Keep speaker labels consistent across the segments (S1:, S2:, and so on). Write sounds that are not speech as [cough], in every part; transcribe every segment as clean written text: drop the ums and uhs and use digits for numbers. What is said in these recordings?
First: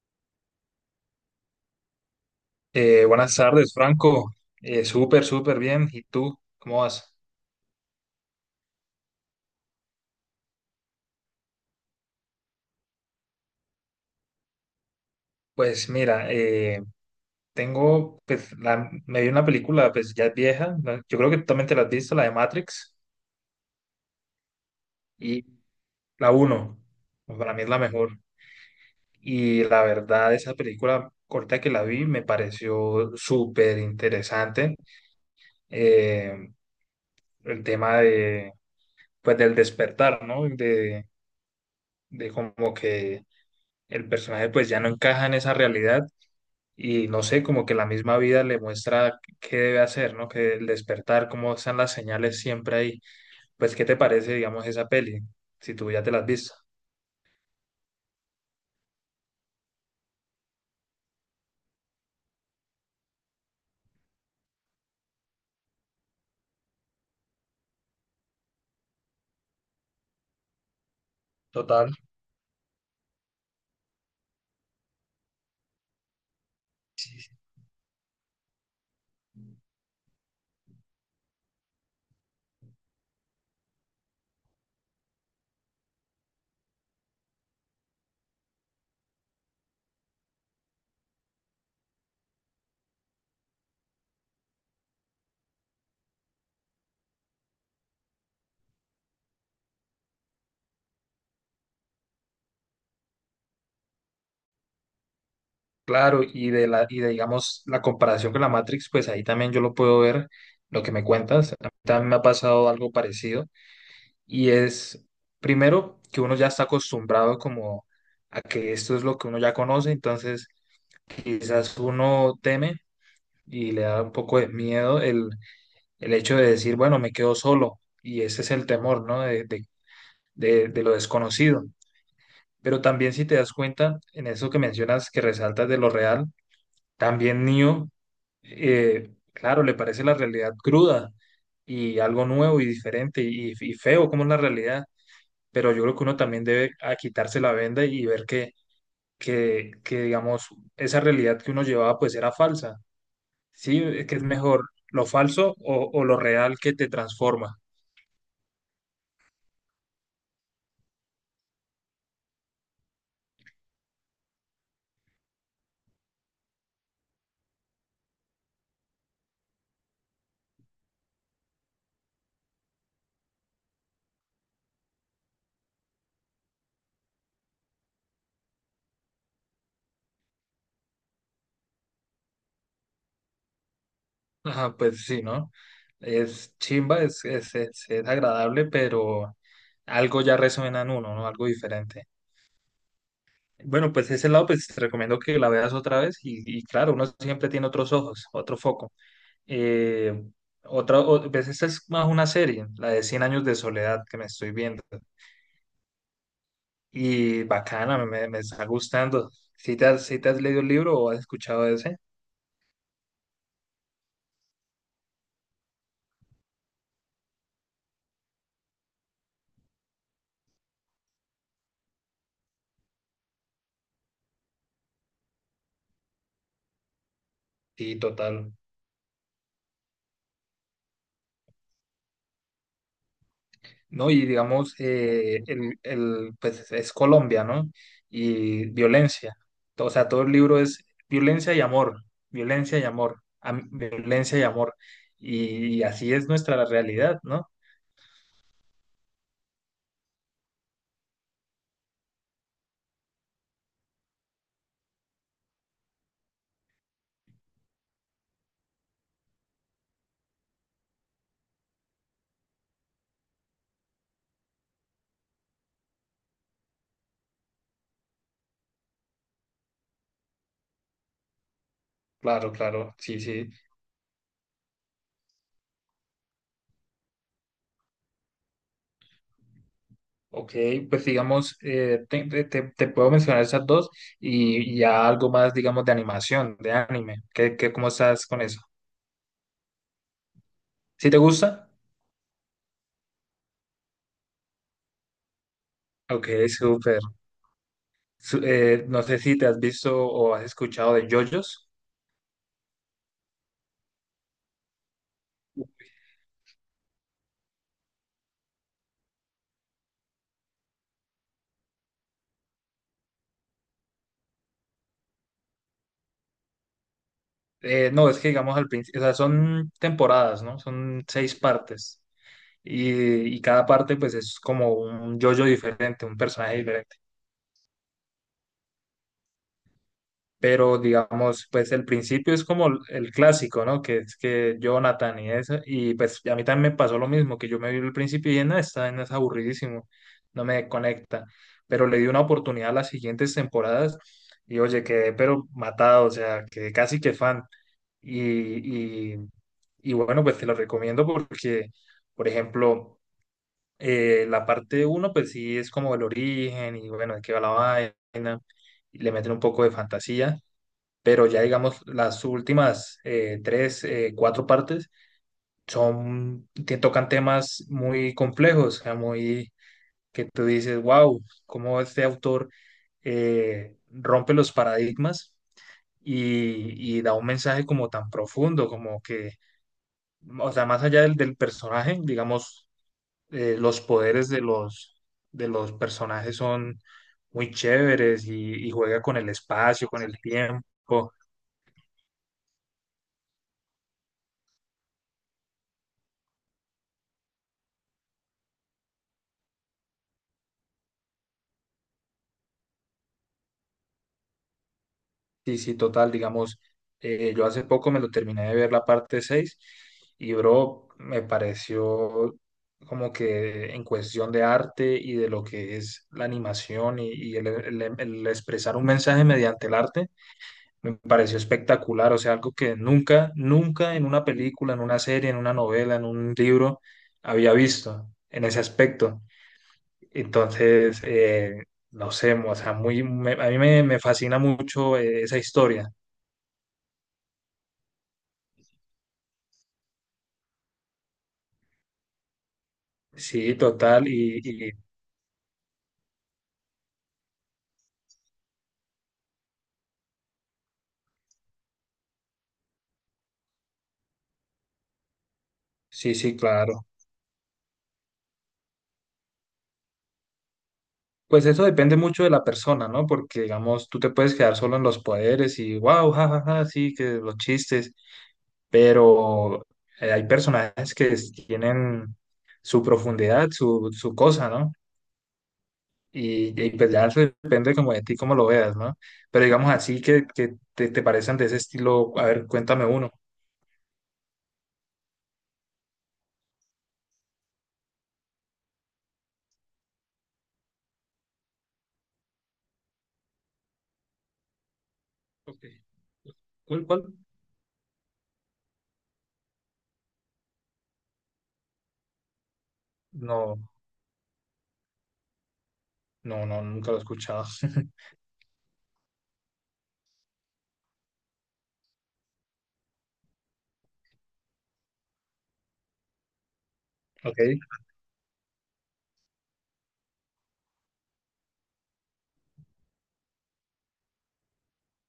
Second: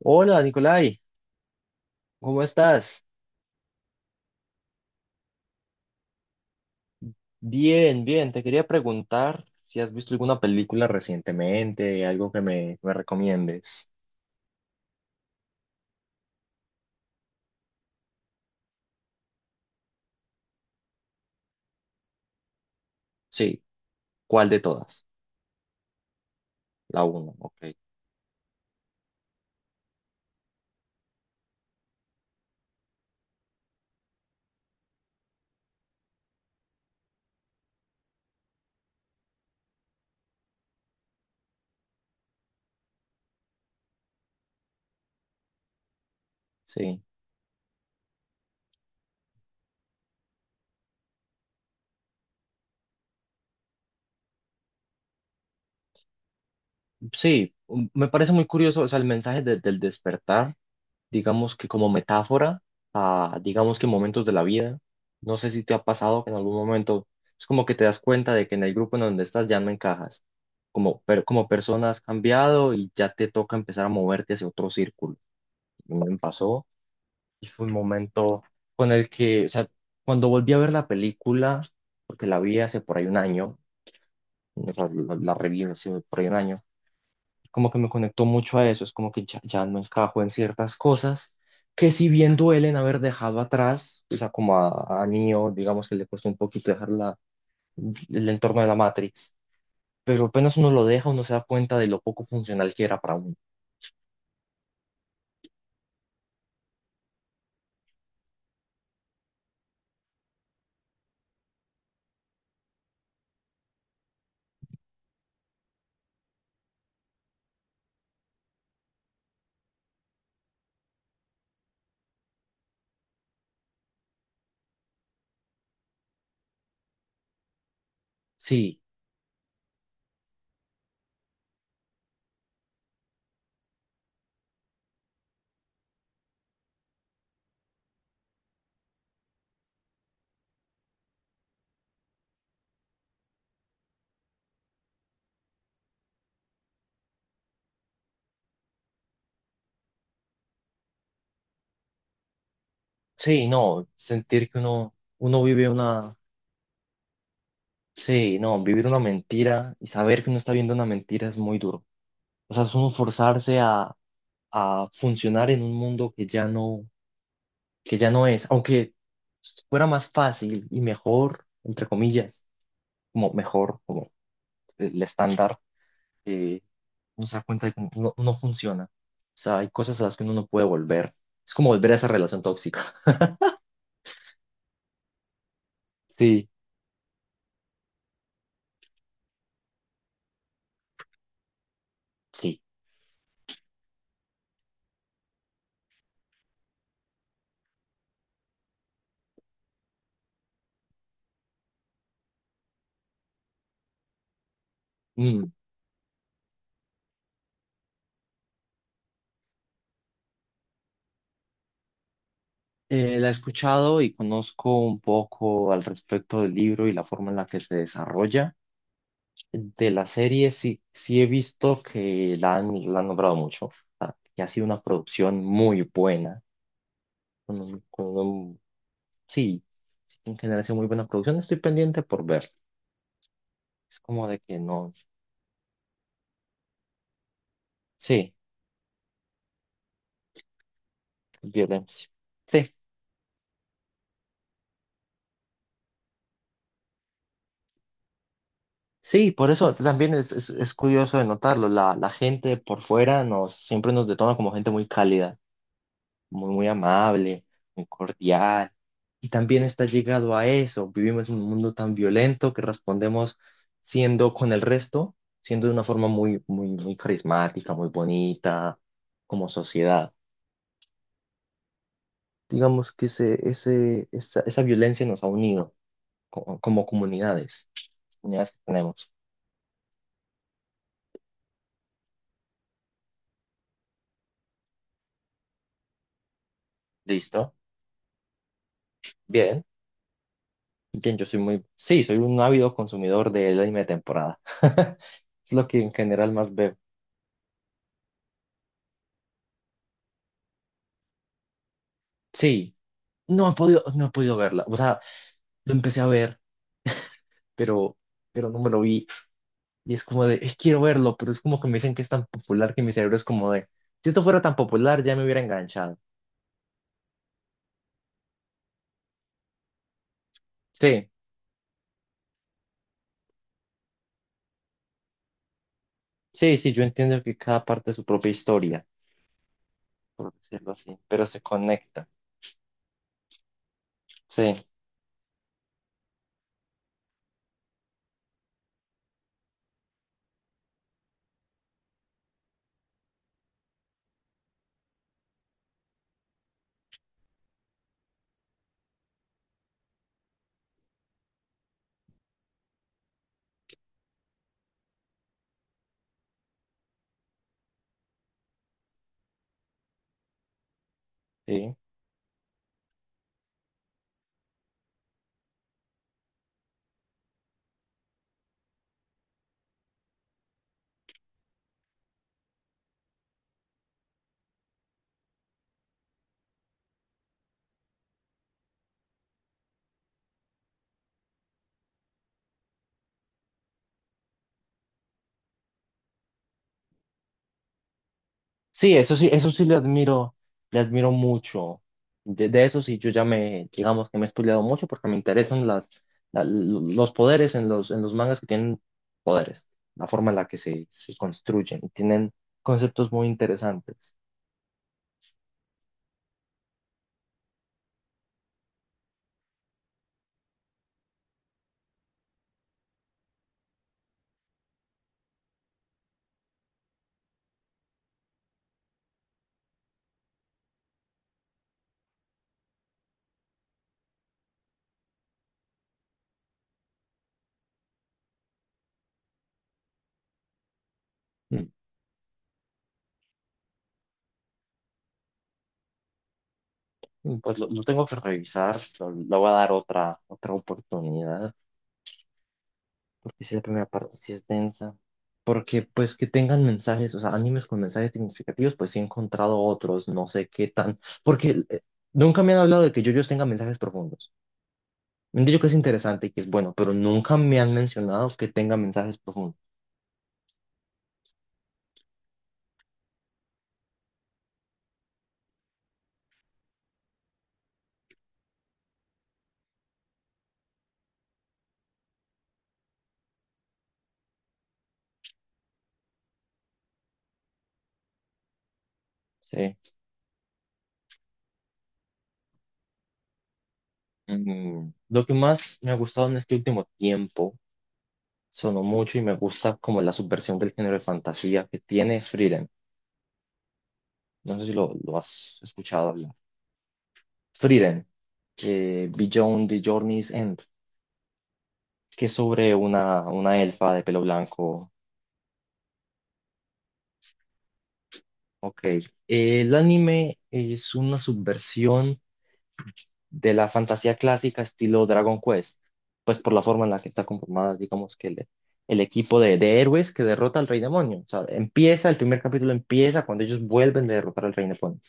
S1: Hola, Nicolai, ¿cómo estás?
S2: Buenas tardes, Franco. Súper súper bien. ¿Y tú? ¿Cómo vas?
S1: Bien, bien, te quería preguntar si has visto alguna película recientemente, algo que me recomiendes.
S2: Pues mira, tengo, pues, me vi una película, pues ya es vieja, ¿no? Yo creo que tú también te la has visto, la de Matrix.
S1: Sí, ¿cuál de todas?
S2: Y la uno,
S1: La uno,
S2: pues, para mí es
S1: ok.
S2: la mejor. Y la verdad, esa película corta que la vi me pareció súper interesante. Eh, el tema de, pues, del despertar, ¿no? De como que el personaje pues ya no encaja en esa realidad
S1: Sí,
S2: y no sé, como que la misma vida le muestra qué debe hacer, ¿no? Que el despertar, cómo están las señales siempre ahí. Pues, ¿qué te parece, digamos, esa peli? Si tú ya te la has visto.
S1: sí, me parece muy curioso, o sea, el mensaje del despertar, digamos que como metáfora a, digamos que momentos de la vida. No sé si te ha pasado que en algún momento es como que te das cuenta de que en el grupo en donde estás ya no encajas, como, pero como
S2: Total.
S1: persona has cambiado y ya te toca empezar a moverte hacia otro círculo. Y me pasó y fue un momento con el que, o sea, cuando volví a ver la película, porque la vi hace por ahí un año, la reví hace por ahí un año, como que me conectó mucho a eso, es como que ya, ya no encajo en ciertas cosas que si bien duelen haber dejado atrás, o sea, como a Neo, digamos que le costó un poquito dejar la, el entorno de la Matrix, pero apenas uno lo deja, uno se da cuenta de lo poco funcional que era para uno.
S2: Claro, y de, digamos, la comparación con la Matrix, pues ahí también yo lo puedo ver, lo que me cuentas. A mí también me ha pasado algo parecido. Y es, primero, que uno ya está acostumbrado como a que esto es lo que uno ya conoce, entonces quizás uno teme y le da un poco de miedo el hecho de decir, bueno, me quedo solo, y ese es el
S1: Sí,
S2: temor, ¿no? De lo desconocido. Pero también si te das cuenta, en eso que mencionas, que resaltas de lo real, también Neo, claro, le parece la realidad cruda y algo nuevo y diferente y feo como es la realidad, pero yo creo que uno también debe a quitarse la venda y ver que, digamos, esa realidad que uno llevaba pues era falsa,
S1: sí,
S2: ¿sí?
S1: no,
S2: Es que es
S1: sentir que
S2: mejor lo
S1: uno
S2: falso
S1: vive
S2: o
S1: una,
S2: lo real que te transforma.
S1: sí, no, vivir una mentira y saber que uno está viendo una mentira es muy duro. O sea, es uno forzarse a funcionar en un mundo que ya no, que ya no es, aunque fuera más fácil y mejor, entre comillas, como mejor, como el estándar, eh, uno se da cuenta de que no, no funciona. O sea, hay cosas a las que uno no puede volver. Es como volver a esa relación tóxica. [laughs]
S2: Ajá, pues sí, ¿no?
S1: Sí,
S2: Es chimba, es agradable, pero algo ya resuena en uno, ¿no? Algo diferente.
S1: sí.
S2: Bueno, pues ese lado, pues te recomiendo que la veas otra vez y claro, uno siempre tiene otros ojos, otro foco. Eh, Otra, pues esta es más una serie, la de Cien años de soledad que me estoy viendo.
S1: Mm.
S2: Y bacana, me está gustando. ¿Si te has leído el libro o has escuchado de ese?
S1: La he escuchado y conozco un poco al respecto del libro y la forma en la que se desarrolla. De la serie sí, sí he visto que la han nombrado mucho, ah, que ha sido una producción muy buena, con,
S2: Sí,
S1: con
S2: total.
S1: un... Sí, sí, en general hace muy buena producción. Estoy pendiente por ver. Es
S2: ¿No?
S1: como
S2: Y
S1: de que
S2: digamos,
S1: no.
S2: pues es Colombia, ¿no?
S1: Sí,
S2: Y violencia. O sea, todo el libro es violencia y amor,
S1: violencia. Sí,
S2: violencia y amor. Y así es nuestra realidad, ¿no?
S1: sí, por eso también es curioso de notarlo. La gente por fuera nos, siempre nos detona como gente muy cálida, muy amable, muy cordial. Y también está llegado a eso. Vivimos en un mundo tan violento que respondemos siendo con el resto, siendo de una forma muy carismática, muy bonita, como sociedad.
S2: Claro,
S1: Digamos
S2: claro,
S1: que
S2: sí, sí.
S1: esa violencia nos ha unido como, comunidades, comunidades que tenemos.
S2: Ok, pues digamos, te puedo mencionar esas dos y ya algo más, digamos, de animación, de anime.
S1: ¿Listo?
S2: ¿Cómo estás con eso?
S1: Bien.
S2: ¿Sí
S1: Bien,
S2: te
S1: yo soy muy,
S2: gusta?
S1: sí, soy un ávido consumidor del anime de temporada. [laughs] Es lo que en
S2: Ok,
S1: general más veo.
S2: súper. No sé si te has visto o has escuchado de JoJo's.
S1: Sí, no he podido, no he podido verla. O sea, lo empecé a ver, pero, pero no me lo vi. Y es como de, quiero verlo", pero es como que me dicen que es tan popular que mi cerebro es como de, si esto fuera tan popular ya me hubiera enganchado.
S2: No, es que digamos al principio, o sea, son temporadas, ¿no? Son
S1: Sí,
S2: 6 partes. Y, y cada parte pues es como un yo-yo diferente, un
S1: sí,
S2: personaje
S1: sí, yo
S2: diferente.
S1: entiendo que cada parte es su propia historia, por decirlo
S2: Pero
S1: así, pero se
S2: digamos, pues el
S1: conecta.
S2: principio es como el clásico, ¿no? Que es que
S1: Sí,
S2: Jonathan y eso, y pues a mí también me pasó lo mismo, que yo me vi el principio y en esta, en es aburridísimo, no me conecta, pero le di una oportunidad a las siguientes temporadas y oye, quedé pero matado, o sea, quedé casi que fan. Y, y, y bueno, pues te lo recomiendo porque, por ejemplo, la parte uno, pues sí es como el origen y bueno, de qué va la vaina, y le meten un poco de fantasía, pero ya
S1: sí.
S2: digamos las últimas tres, cuatro partes son, te tocan temas muy complejos, muy que tú dices, wow, cómo este autor rompe los paradigmas y da un mensaje como tan profundo, como que, o sea, más allá del personaje, digamos, los poderes de los personajes son muy chéveres y
S1: Sí,
S2: juega
S1: eso
S2: con
S1: sí,
S2: el
S1: eso sí
S2: espacio, con el
S1: le admiro
S2: tiempo.
S1: mucho. De eso sí, yo ya me, digamos que me he estudiado mucho porque me interesan las, los poderes en en los mangas que tienen poderes, la forma en la que se construyen y tienen conceptos muy interesantes.
S2: Sí, sí, total, digamos, yo hace poco me lo terminé de ver la parte 6 y bro, me pareció como que en cuestión de arte y de lo que es la animación y el expresar un mensaje mediante el arte, me pareció espectacular, o sea, algo que nunca, nunca en una película, en una serie, en una novela, en un libro había visto en ese aspecto. Entonces,
S1: Mm.
S2: no sé, o sea, muy, a mí me fascina mucho esa historia.
S1: Pues lo tengo que revisar, lo, le voy a dar otra oportunidad. Porque si
S2: Sí,
S1: la primera
S2: total,
S1: parte sí es
S2: y
S1: densa. Porque pues que tengan mensajes, o sea, animes con mensajes significativos, pues sí he encontrado otros, no sé qué tan, porque nunca me han hablado de que yo tenga mensajes profundos. Me han dicho que es
S2: sí,
S1: interesante y
S2: sí,
S1: que es bueno,
S2: claro.
S1: pero nunca me han mencionado que tenga mensajes profundos.
S2: Pues eso depende mucho de la persona, ¿no? Porque, digamos, tú te puedes quedar solo en los poderes y, wow, jajaja, sí, que los chistes, pero hay personajes que tienen su profundidad, su cosa, ¿no? Y pues ya eso depende como de ti, cómo lo veas, ¿no? Pero digamos
S1: Sí.
S2: así que, te parecen de ese estilo, a ver, cuéntame uno.
S1: Lo que más me ha gustado en este último tiempo, sonó mucho y me gusta como la subversión del género de fantasía que tiene Frieren. No sé si lo has
S2: Ok.
S1: escuchado hablar.
S2: ¿Cuál, cuál?
S1: Frieren, Beyond the Journey's End. Que es sobre
S2: No,
S1: una elfa de pelo blanco.
S2: no, no, nunca lo he escuchado. [laughs]
S1: Ok. El anime es una subversión de la fantasía clásica estilo Dragon Quest, pues por la forma en la que está
S2: Ok,
S1: conformada, digamos que el equipo de héroes que derrota al rey demonio. O sea, empieza, el primer capítulo empieza cuando ellos vuelven de derrotar al rey demonio.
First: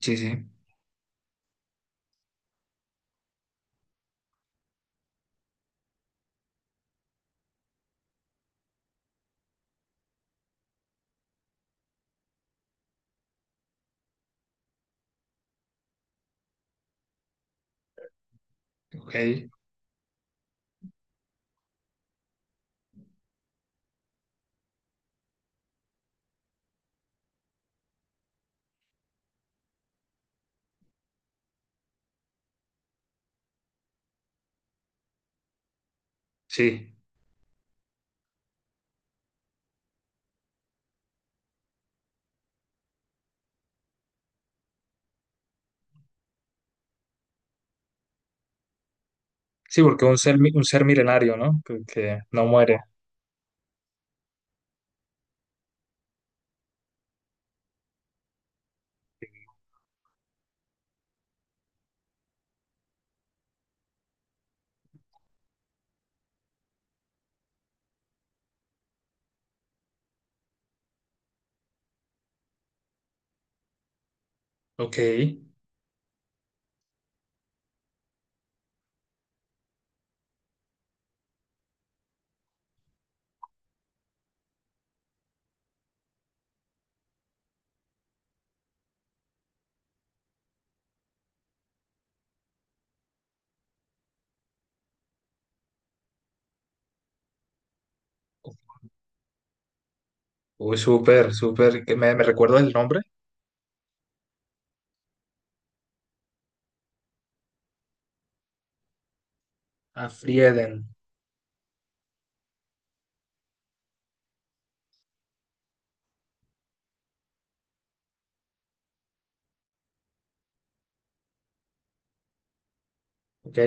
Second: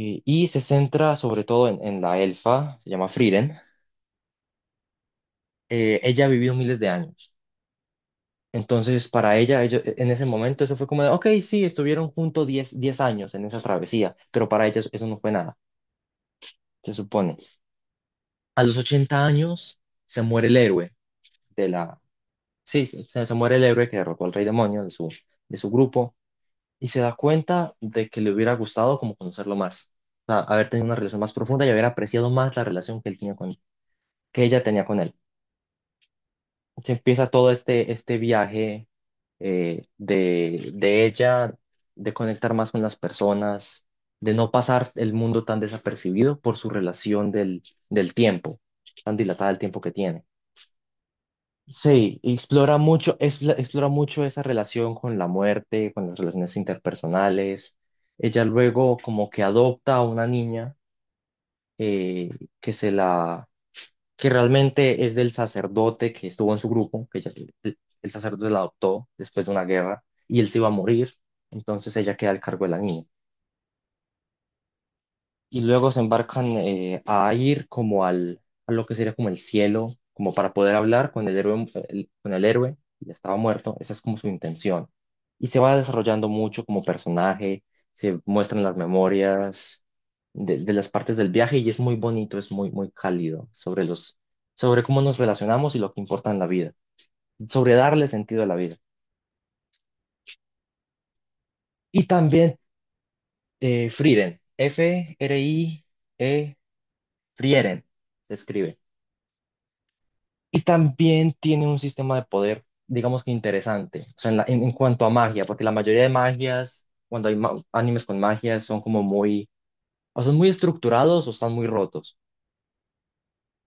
S2: sí,
S1: Y
S2: sí,
S1: se centra sobre todo en la elfa, se llama Frieren. Ella ha vivido miles de años. Entonces, para ella, en ese momento, eso fue como de, ok, sí, estuvieron juntos diez años en esa travesía, pero para ella eso no fue nada, se supone. A los ochenta
S2: ok.
S1: años se muere el héroe de la... Sí, se muere el héroe que derrotó al rey demonio de su grupo, y se da cuenta de que le hubiera gustado como conocerlo más, o sea, haber tenido una relación más profunda y haber apreciado más la relación que él tenía con, que ella tenía con él. Se
S2: Sí,
S1: empieza todo este, este viaje de ella, de conectar más con las personas, de no pasar el mundo tan desapercibido por su relación del, del tiempo, tan dilatada el tiempo
S2: sí,
S1: que
S2: porque un
S1: tiene.
S2: ser, un ser milenario, ¿no?
S1: Sí,
S2: Que
S1: y
S2: no
S1: explora
S2: muere.
S1: mucho, explora mucho esa relación con la muerte, con las relaciones interpersonales. Ella luego como que adopta a una niña eh, que se la, que realmente es del sacerdote que estuvo en su grupo, que el sacerdote la adoptó después de una guerra y él se iba a morir, entonces ella queda al cargo de la niña
S2: Ok.
S1: y luego se embarcan a ir como al, a lo que sería como el cielo, como para poder hablar con el héroe, con el héroe, y estaba muerto, esa es como su intención. Y se va desarrollando mucho como personaje, se muestran las memorias de las partes del viaje y es muy bonito, es muy, muy cálido sobre los, sobre cómo nos relacionamos y lo que importa en la vida, sobre darle sentido a la vida.
S2: Uy, súper, súper. ¿Que
S1: Y
S2: me
S1: también
S2: recuerdas el nombre?
S1: Frieren, F-R-I-E, Frieren, se escribe.
S2: A
S1: Y
S2: Frieden.
S1: también tiene un sistema de poder, digamos que interesante, o sea, en, en cuanto a magia, porque la mayoría de magias, cuando hay animes con magias son como muy, o son muy estructurados o están muy rotos.
S2: Ok.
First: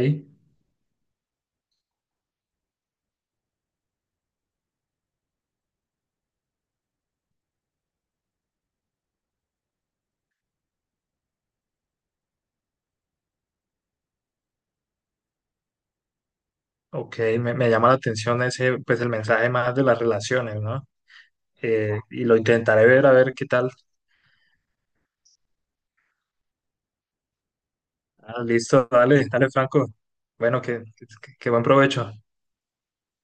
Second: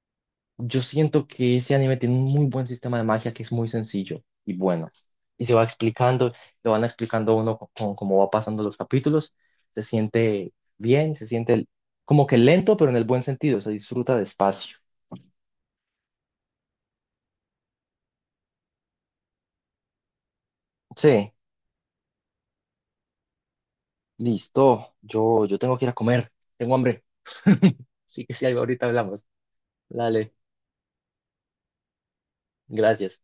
S1: Yo siento que ese anime tiene un muy buen sistema de magia que es muy sencillo y bueno. Y se va explicando, lo van explicando a uno cómo va pasando los capítulos. Se siente bien, se siente como que lento, pero en el buen sentido, se disfruta despacio.
S2: Ok, me llama la atención ese, pues el mensaje más de las relaciones, ¿no?
S1: Sí.
S2: Y lo intentaré ver, a ver qué tal.
S1: Listo, yo tengo que ir a comer, tengo hambre. [laughs] Sí que
S2: Ah,
S1: sí, ahorita
S2: listo,
S1: hablamos.
S2: dale, dale, Franco.
S1: Dale,
S2: Bueno, que buen provecho.
S1: gracias.